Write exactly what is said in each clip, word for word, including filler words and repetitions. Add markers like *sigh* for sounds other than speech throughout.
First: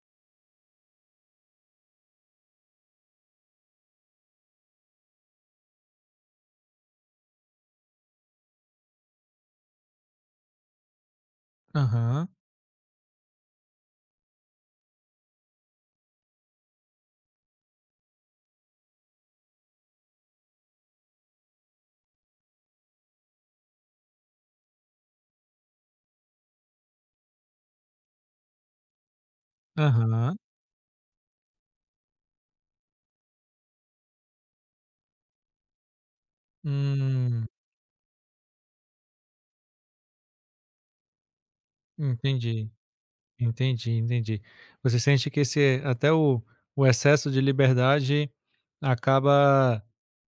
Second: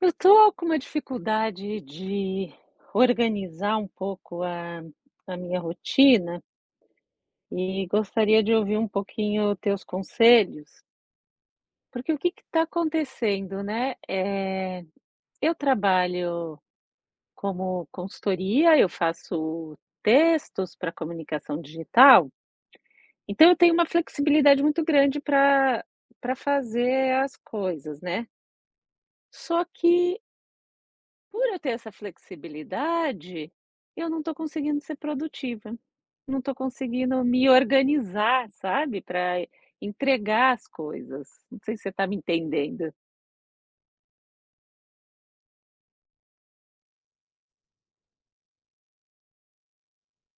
Eu tô com uma dificuldade de organizar um pouco a a minha rotina e gostaria de ouvir um pouquinho teus conselhos, porque o Aham, que está acontecendo, né, eh, eu trabalho como consultoria, eu faço textos para comunicação digital, então eu tenho uma flexibilidade muito grande para para fazer as coisas, né. Só que aham. por eu ter essa flexibilidade, eu não estou conseguindo ser produtiva. Não estou conseguindo Hum, me organizar, sabe, para entregar as coisas. Não sei se você está me entendi, entendendo. entendi, entendi. Você sente que esse até o o excesso de liberdade acaba,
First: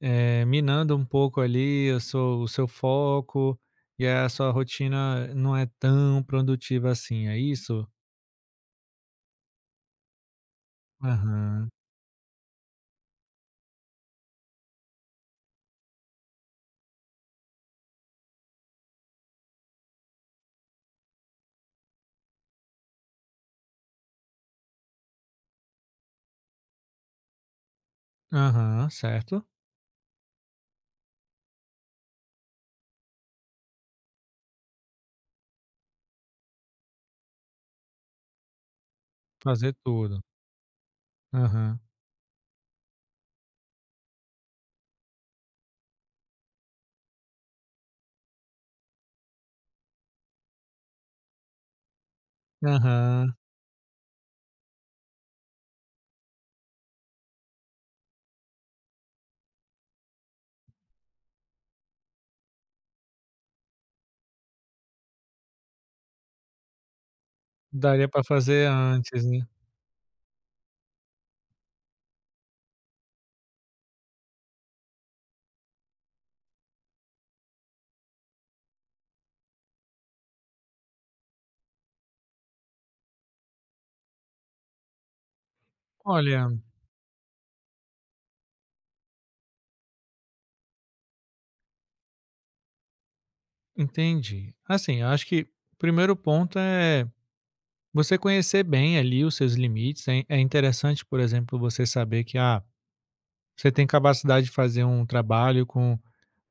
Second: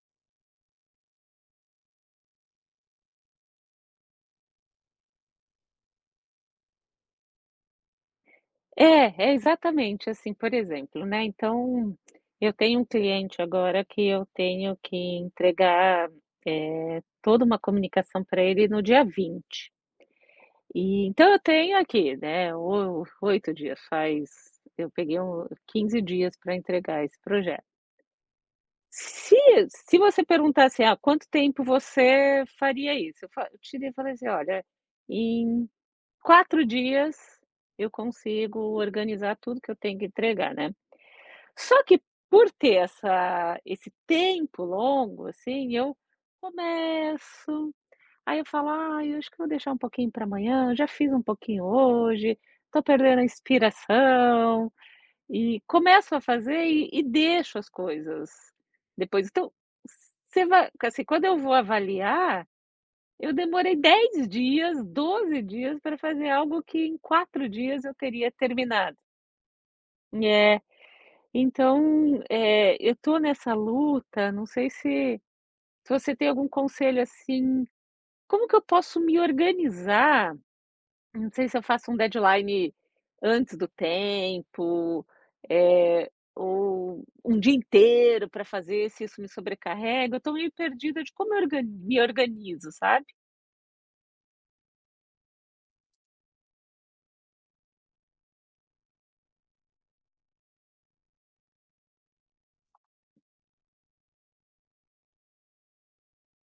eh, minando um pouco ali o seu o seu foco, e a sua rotina não é tão produtiva assim, é isso? É, é exatamente assim, por exemplo, né, Aham, então, eu tenho um cliente agora que eu tenho que entregar, eh, toda uma comunicação para ele no dia vinte. E então eu tenho aqui, né, o oito dias, faz eu peguei um quinze dias para entregar esse projeto. aham, Se certo. se você perguntasse: "Ah, quanto tempo você faria isso?" Eu fa eu tirei e falei assim: "Olha, em quatro dias eu consigo organizar tudo que Fazer eu tenho que tudo. entregar, né". Aham, Só que por ter essa esse tempo longo, assim, eu começo, aí eu falo: "Ah, eu acho que vou deixar um pouquinho para amanhã, eu já fiz um pouquinho hoje, tô perdendo a aham. inspiração". E começo a fazer e e deixo as coisas depois. Então, você vai assim, quando eu vou avaliar, eu demorei dez dias, doze dias para fazer algo que em quatro dias eu Daria para teria fazer terminado. antes, né. É, então, eh, eu estou nessa luta, não sei se se você tem algum conselho, assim, como que eu posso me organizar. Não sei se eu faço um deadline antes do tempo, eh, Olha, ou um dia inteiro para fazer, se isso me sobrecarrega. Eu tô meio perdida de como eu orga me organizo, sabe. entendi. Assim, eu acho que o primeiro ponto é você conhecer bem ali os seus limites, é é interessante, por exemplo, você saber que, ah, você tem capacidade de fazer um trabalho com,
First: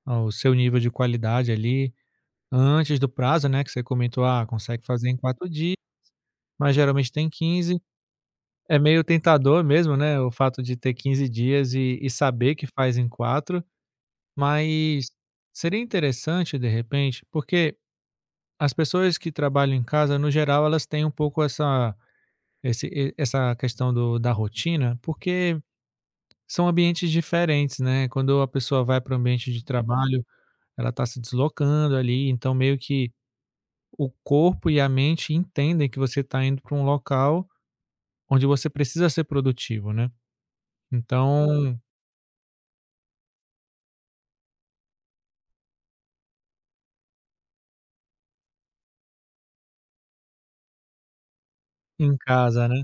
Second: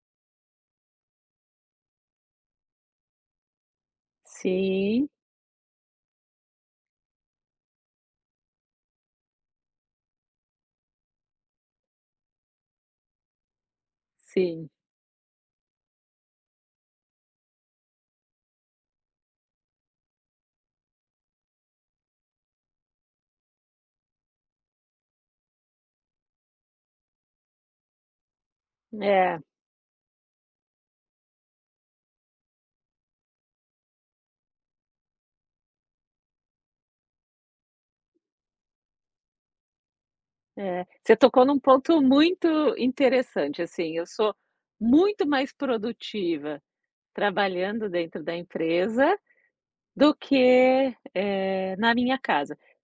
ah, o seu nível de qualidade ali antes do prazo, né, que você comentou, ah, consegue Sim, fazer em quatro dias, mas geralmente tem quinze. É meio tentador mesmo, né, o fato de ter quinze dias e e saber que faz em quatro, sim. mas seria interessante, de repente, porque as pessoas que trabalham em casa, no geral, elas têm um pouco essa, esse e essa questão do da rotina, porque são ambientes diferentes, né, quando a pessoa vai para o É, ambiente de trabalho, ela está se deslocando ali, então meio que o corpo e a mente entendem que você está indo para um local onde você precisa ser produtivo, né. é. Você tocou num Então ponto muito interessante, assim, eu sou muito mais produtiva trabalhando dentro da empresa do que, eh, na em minha casa. casa, né.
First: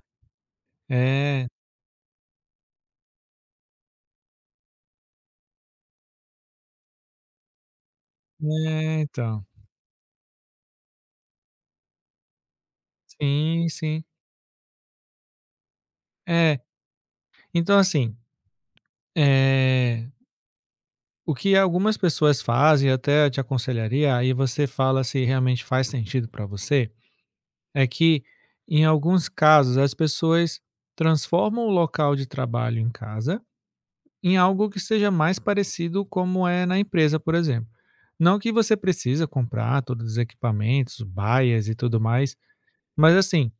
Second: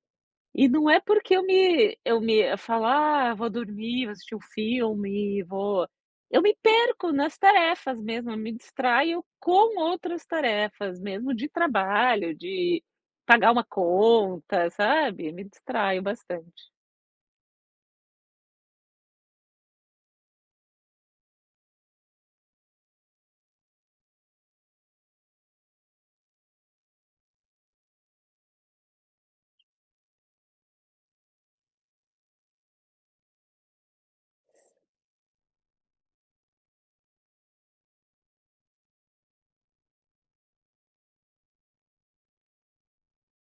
E não é porque eu É, me eu me eu falo: "Ah, vou dormir, vou assistir um filme, vou". Eu me perco nas tarefas mesmo, eu me é distraio então. com outras tarefas, mesmo de trabalho, de pagar uma Sim, sim. conta, sabe, me distraio É, bastante. então assim, eh, o que algumas pessoas fazem, até eu te aconselharia, aí você fala se realmente faz sentido para você. É que, em alguns casos, as pessoas transformam o local de trabalho em casa em algo que seja mais parecido como é na empresa, por exemplo. Não que você precisa comprar todos os equipamentos, baias e tudo mais, mas assim,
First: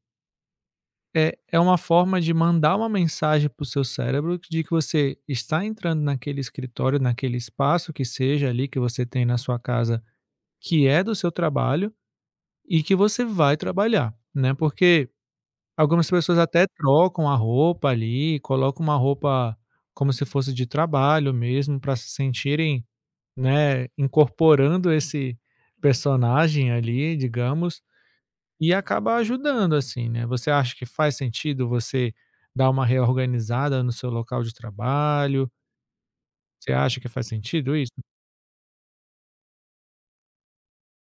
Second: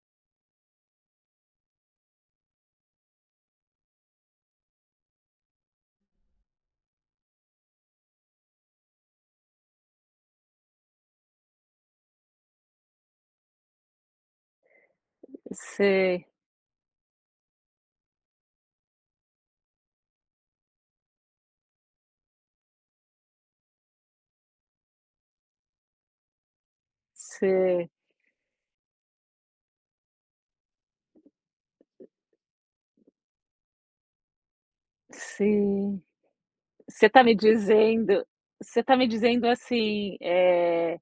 é, é uma forma de mandar uma mensagem para o seu cérebro de que você está entrando naquele escritório, naquele espaço que seja ali que você tem na sua casa, que é do seu trabalho e que você vai trabalhar, né? Porque algumas Sei, pessoas até trocam a roupa ali, colocam uma roupa como se fosse de trabalho mesmo, para se sentirem, né, incorporando esse personagem ali, digamos, sei, e acaba ajudando, assim, né. Você acha que faz sentido você dar uma reorganizada no seu local de trabalho? sim. Você acha Você que tá faz me sentido isso? dizendo Você tá me dizendo, assim, eh,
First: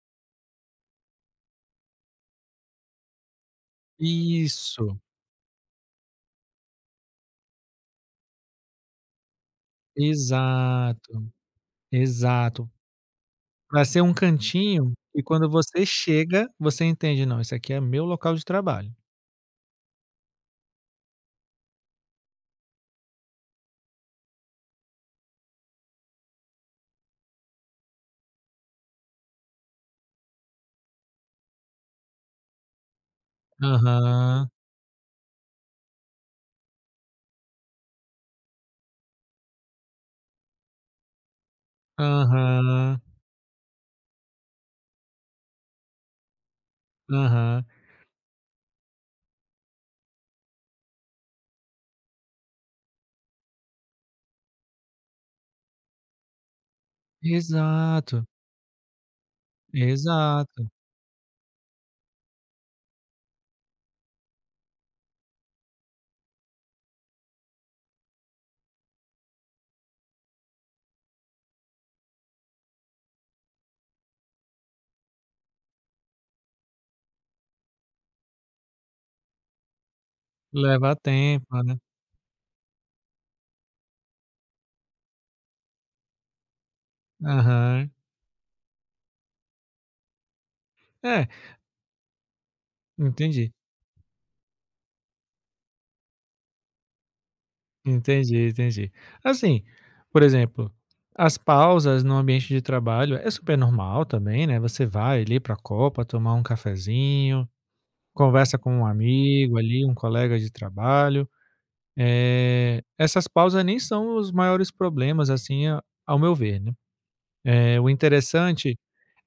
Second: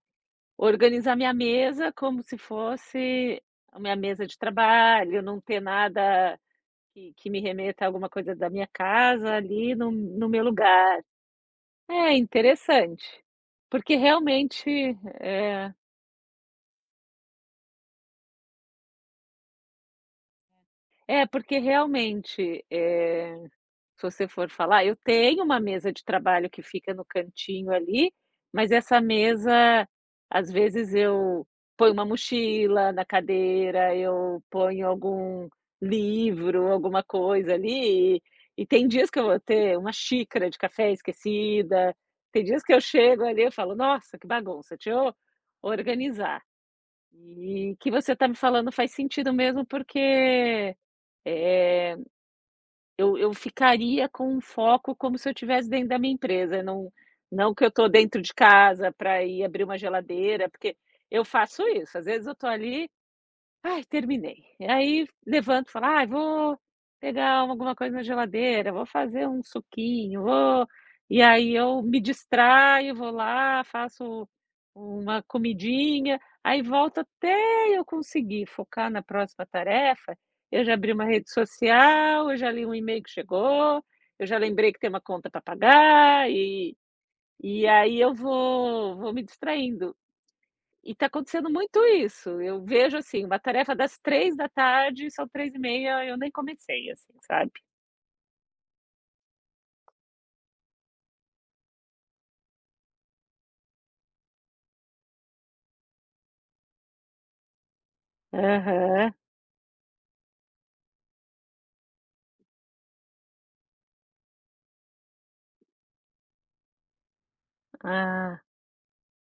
organizar minha mesa como se fosse a minha mesa de Isso, trabalho, não ter nada que que me remeta a alguma coisa da minha casa ali no no meu lugar. exato, É exato. interessante, Pra porque ser um realmente, cantinho e quando é você chega, você entende: "Não, esse aqui é meu local de trabalho". é porque realmente, eh se você for falar, eu tenho uma mesa de trabalho que fica no cantinho ali, mas essa mesa, às vezes eu ponho uma mochila na cadeira, eu Aham, ponho algum livro, alguma coisa ali, e e tem dias que eu vou ter uma xícara de café esquecida, tem dias que eu aham, chego ali, eu falo: "Nossa, que bagunça, deixa eu organizar". aham. E o que você está me falando faz sentido mesmo, porque, eh eu eu ficaria com um foco como se eu estivesse dentro da minha empresa, não não que eu estou dentro Exato, de casa para ir abrir uma geladeira, exato. porque eu faço isso, às vezes eu estou ali, ai, terminei. E aí levanto e falo: "Ai, vou pegar alguma coisa na geladeira, vou fazer um suquinho, vou". E aí eu me distraio, vou lá, faço uma comidinha, aí volto até eu conseguir focar na próxima tarefa, eu já abri Leva uma rede tempo, né. social, eu já li um e-mail que chegou, eu já lembrei que tem uma conta para pagar e e Aham. aí eu vou vou me distraindo. E está É, acontecendo muito isso. Eu vejo, assim, uma entendi, tarefa das três da tarde, são três e meia, eu nem comecei, assim, sabe. entendi, entendi. Assim, por exemplo, as pausas no ambiente de trabalho é super normal também, né, você vai ali para a copa tomar um cafezinho, conversa com um Aham. amigo ali, um colega de trabalho. É, essas pausas nem são os maiores problemas, assim, a ao meu ver, né. Eh, o Ah, interessante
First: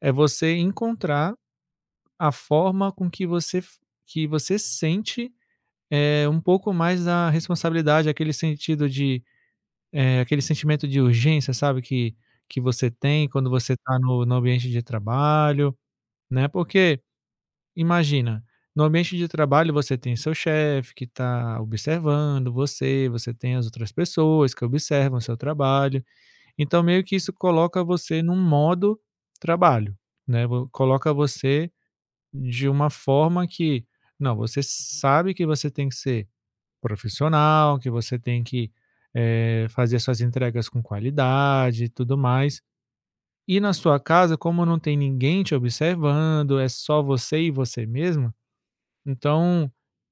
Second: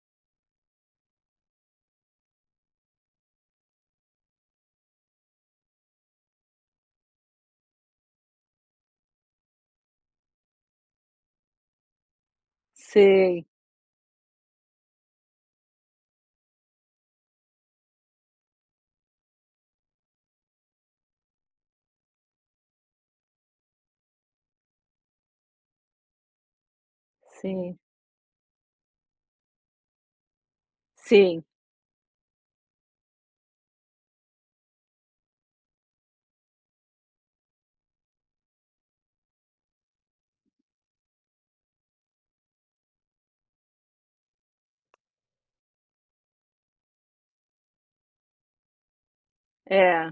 é você encontrar a forma com que você f que você sente, eh, um pouco mais da responsabilidade, aquele sentido de, eh, aquele sentimento de urgência, sabe, que que você tem sei. quando você está no no ambiente de trabalho, né. Porque, imagina, no ambiente de trabalho você tem seu chefe que está observando você, você tem as outras pessoas que observam o seu trabalho, então meio que isso Sim, coloca você num modo trabalho, né, vo coloca sim. você de uma forma que, não, você sabe que você tem que ser profissional, que você tem que, eh, fazer suas entregas com qualidade e tudo mais. E na sua casa, como não tem ninguém te observando, é só você e você mesmo, então É,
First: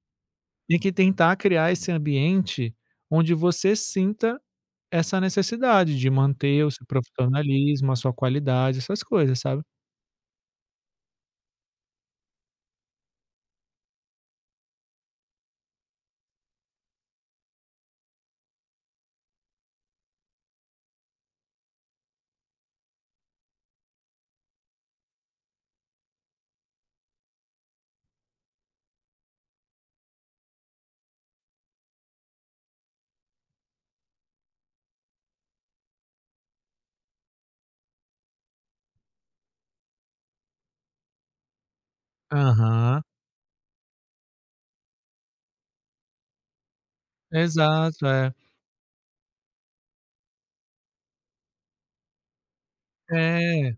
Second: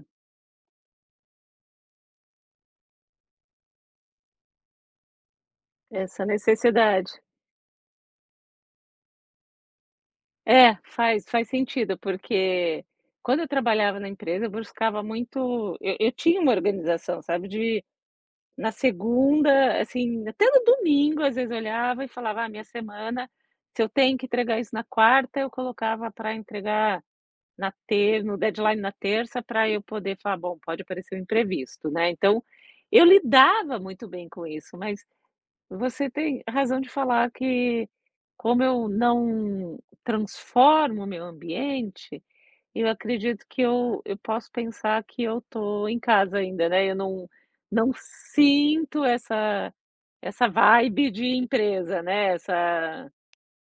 tem que tentar criar esse ambiente onde você sinta essa necessidade de essa manter o seu necessidade. profissionalismo, a sua qualidade, essas coisas, sabe. É, faz faz sentido, porque quando eu trabalhava na empresa, eu buscava muito, eu eu tinha uma organização, sabe, de na segunda, assim, até no domingo, às vezes, eu olhava e falava: "Ah, minha semana, se eu tenho que entregar isso na quarta, eu colocava para entregar na ter no deadline na terça para eu poder falar: 'Bom, pode aparecer um imprevisto'", né, então, eu lidava muito bem com isso, mas você tem razão de falar que como eu não transformo o meu ambiente, eu Aham. acredito que eu eu posso pensar que eu tô em casa ainda, né, eu não não Exato, é. sinto essa essa vibe de empresa, né, essa É.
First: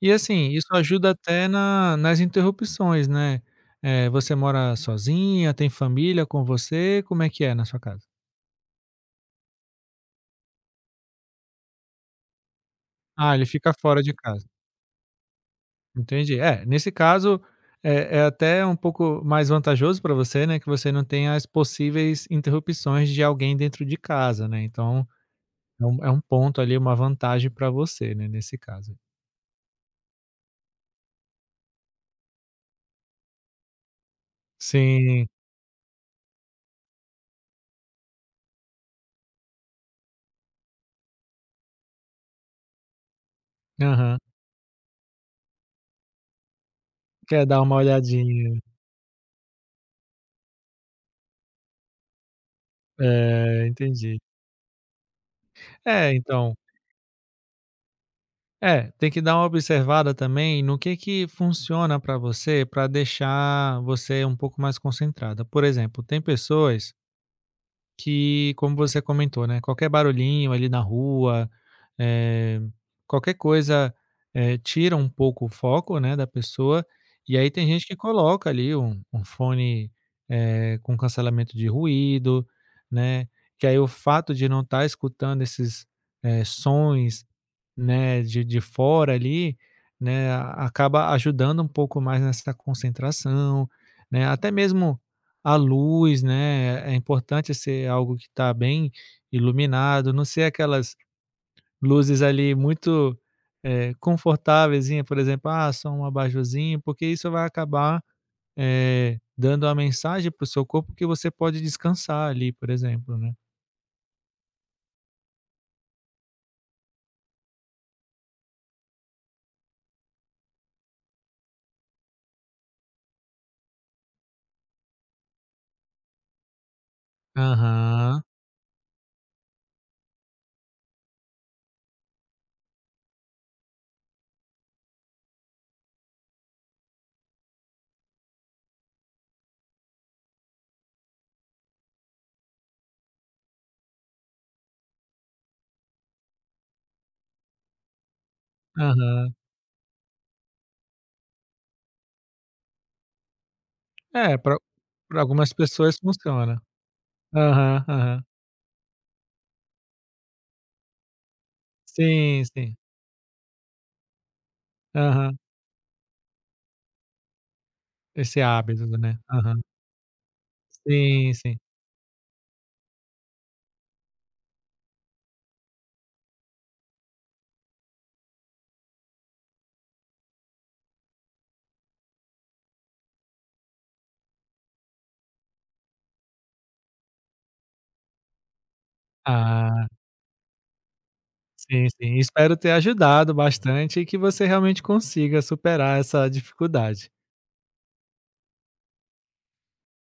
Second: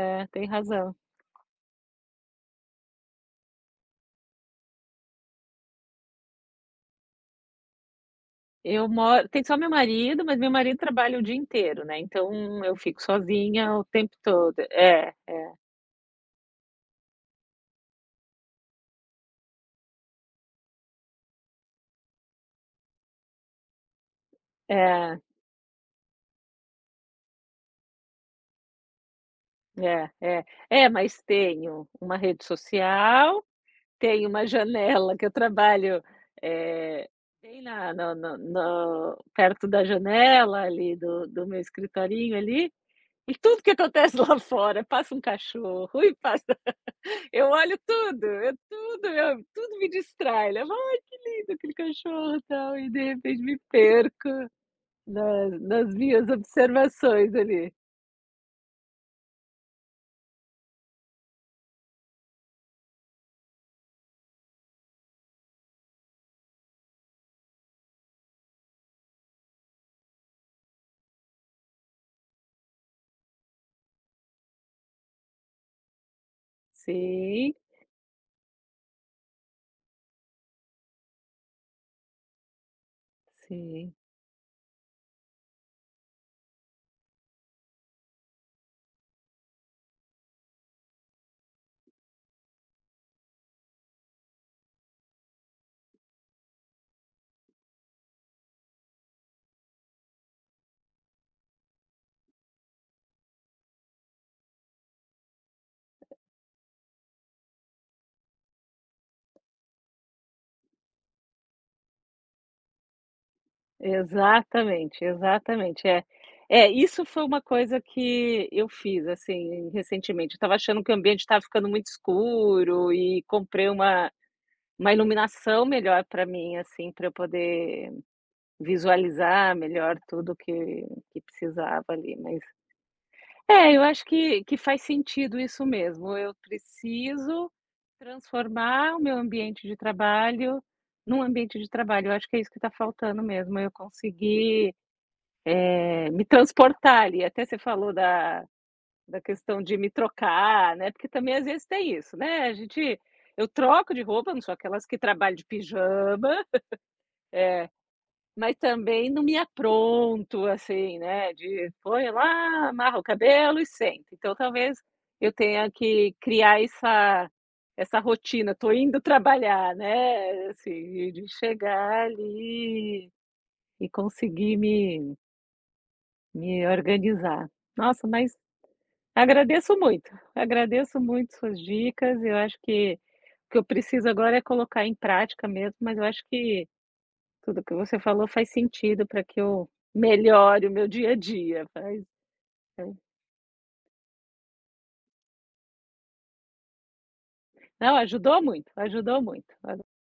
E tem assim, isso razão. ajuda até na nas interrupções, né. Eh, você mora sozinha, tem família com você, como é que é na sua casa? Eu moro tem só meu marido, mas meu marido trabalha o dia inteiro, né, então eu fico Ah, ele sozinha fica o fora tempo de casa, todo. É, entendi. É, nesse caso, é é até um pouco mais vantajoso para você, né, que você não tem as possíveis interrupções de alguém dentro de casa, né, então é, é um é um ponto ali, uma vantagem para você, né, nesse caso. é, é. É, mas tenho uma rede social, tenho uma janela que Sim, eu trabalho, eh, bem na no no no perto da janela ali do do meu escritorinho ali, e tudo que acontece aham. *laughs* lá fora, passa um cachorro e passa. Quer Eu dar uma olho tudo, eu olhadinha. tudo eu tudo me distrai, né. "Ai, que lindo aquele cachorro", e tal, e de repente me É, entendi. perco na nas É, minhas então, observações ali. é, tem que dar uma observada também no que que funciona para você, para deixar você um pouco mais concentrada. Por exemplo, tem pessoas que, como você comentou, né, qualquer barulhinho ali na rua, eh, qualquer coisa, eh, tira um pouco o foco, né, da pessoa, e aí Sim, tem gente que coloca ali um um fone, eh, com cancelamento de ruído, né, que aí o sim. fato de não estar escutando esses, eh, sons, né, de de fora ali, né, a- acaba ajudando um pouco mais nessa concentração, né, até mesmo a luz, né, é importante ser algo que está bem iluminado, não ser aquelas luzes ali muito, eh, confortáveiszinha, por exemplo, ah, só um abajurzinho, porque isso vai acabar, eh, dando a mensagem para o seu corpo que você pode descansar ali, por exemplo, né. Exatamente, exatamente. É é, isso foi uma coisa que eu fiz, assim, recentemente. Eu estava achando que o ambiente estava ficando muito escuro e comprei uma uma iluminação melhor para mim, assim, para eu poder Aham, visualizar melhor tudo que que precisava ali, mas é, eu acho que que faz sentido isso mesmo, eu preciso transformar o meu ambiente de trabalho num ambiente de trabalho, eu acho que é isso que está faltando mesmo, eu conseguir, eh, me transportar ali, até você falou da da aham. questão de me trocar, né, porque também às vezes tem isso, né, a gente eu troco de roupa, É, não sou para aquelas que trabalho de algumas pessoas pijama. funciona. Aham, aham. Mas também não me apronto, assim, né, de põe Sim, lá, sim. amarra o cabelo e senta. Então talvez eu Aham. tenha que criar essa essa Esse rotina, tô hábito, indo né. Aham. trabalhar, né, assim, de Sim, sim. chegar ali e conseguir me me organizar. Nossa, mas agradeço muito, agradeço muito suas dicas, eu acho que o que eu preciso agora é colocar em prática mesmo, mas eu acho que tudo que você falou faz sentido para que eu Ah, melhore o meu dia a dia, sim, faz sim. Espero ter faz. ajudado bastante e que você realmente consiga superar essa dificuldade. Não, ajudou muito, ajudou muito.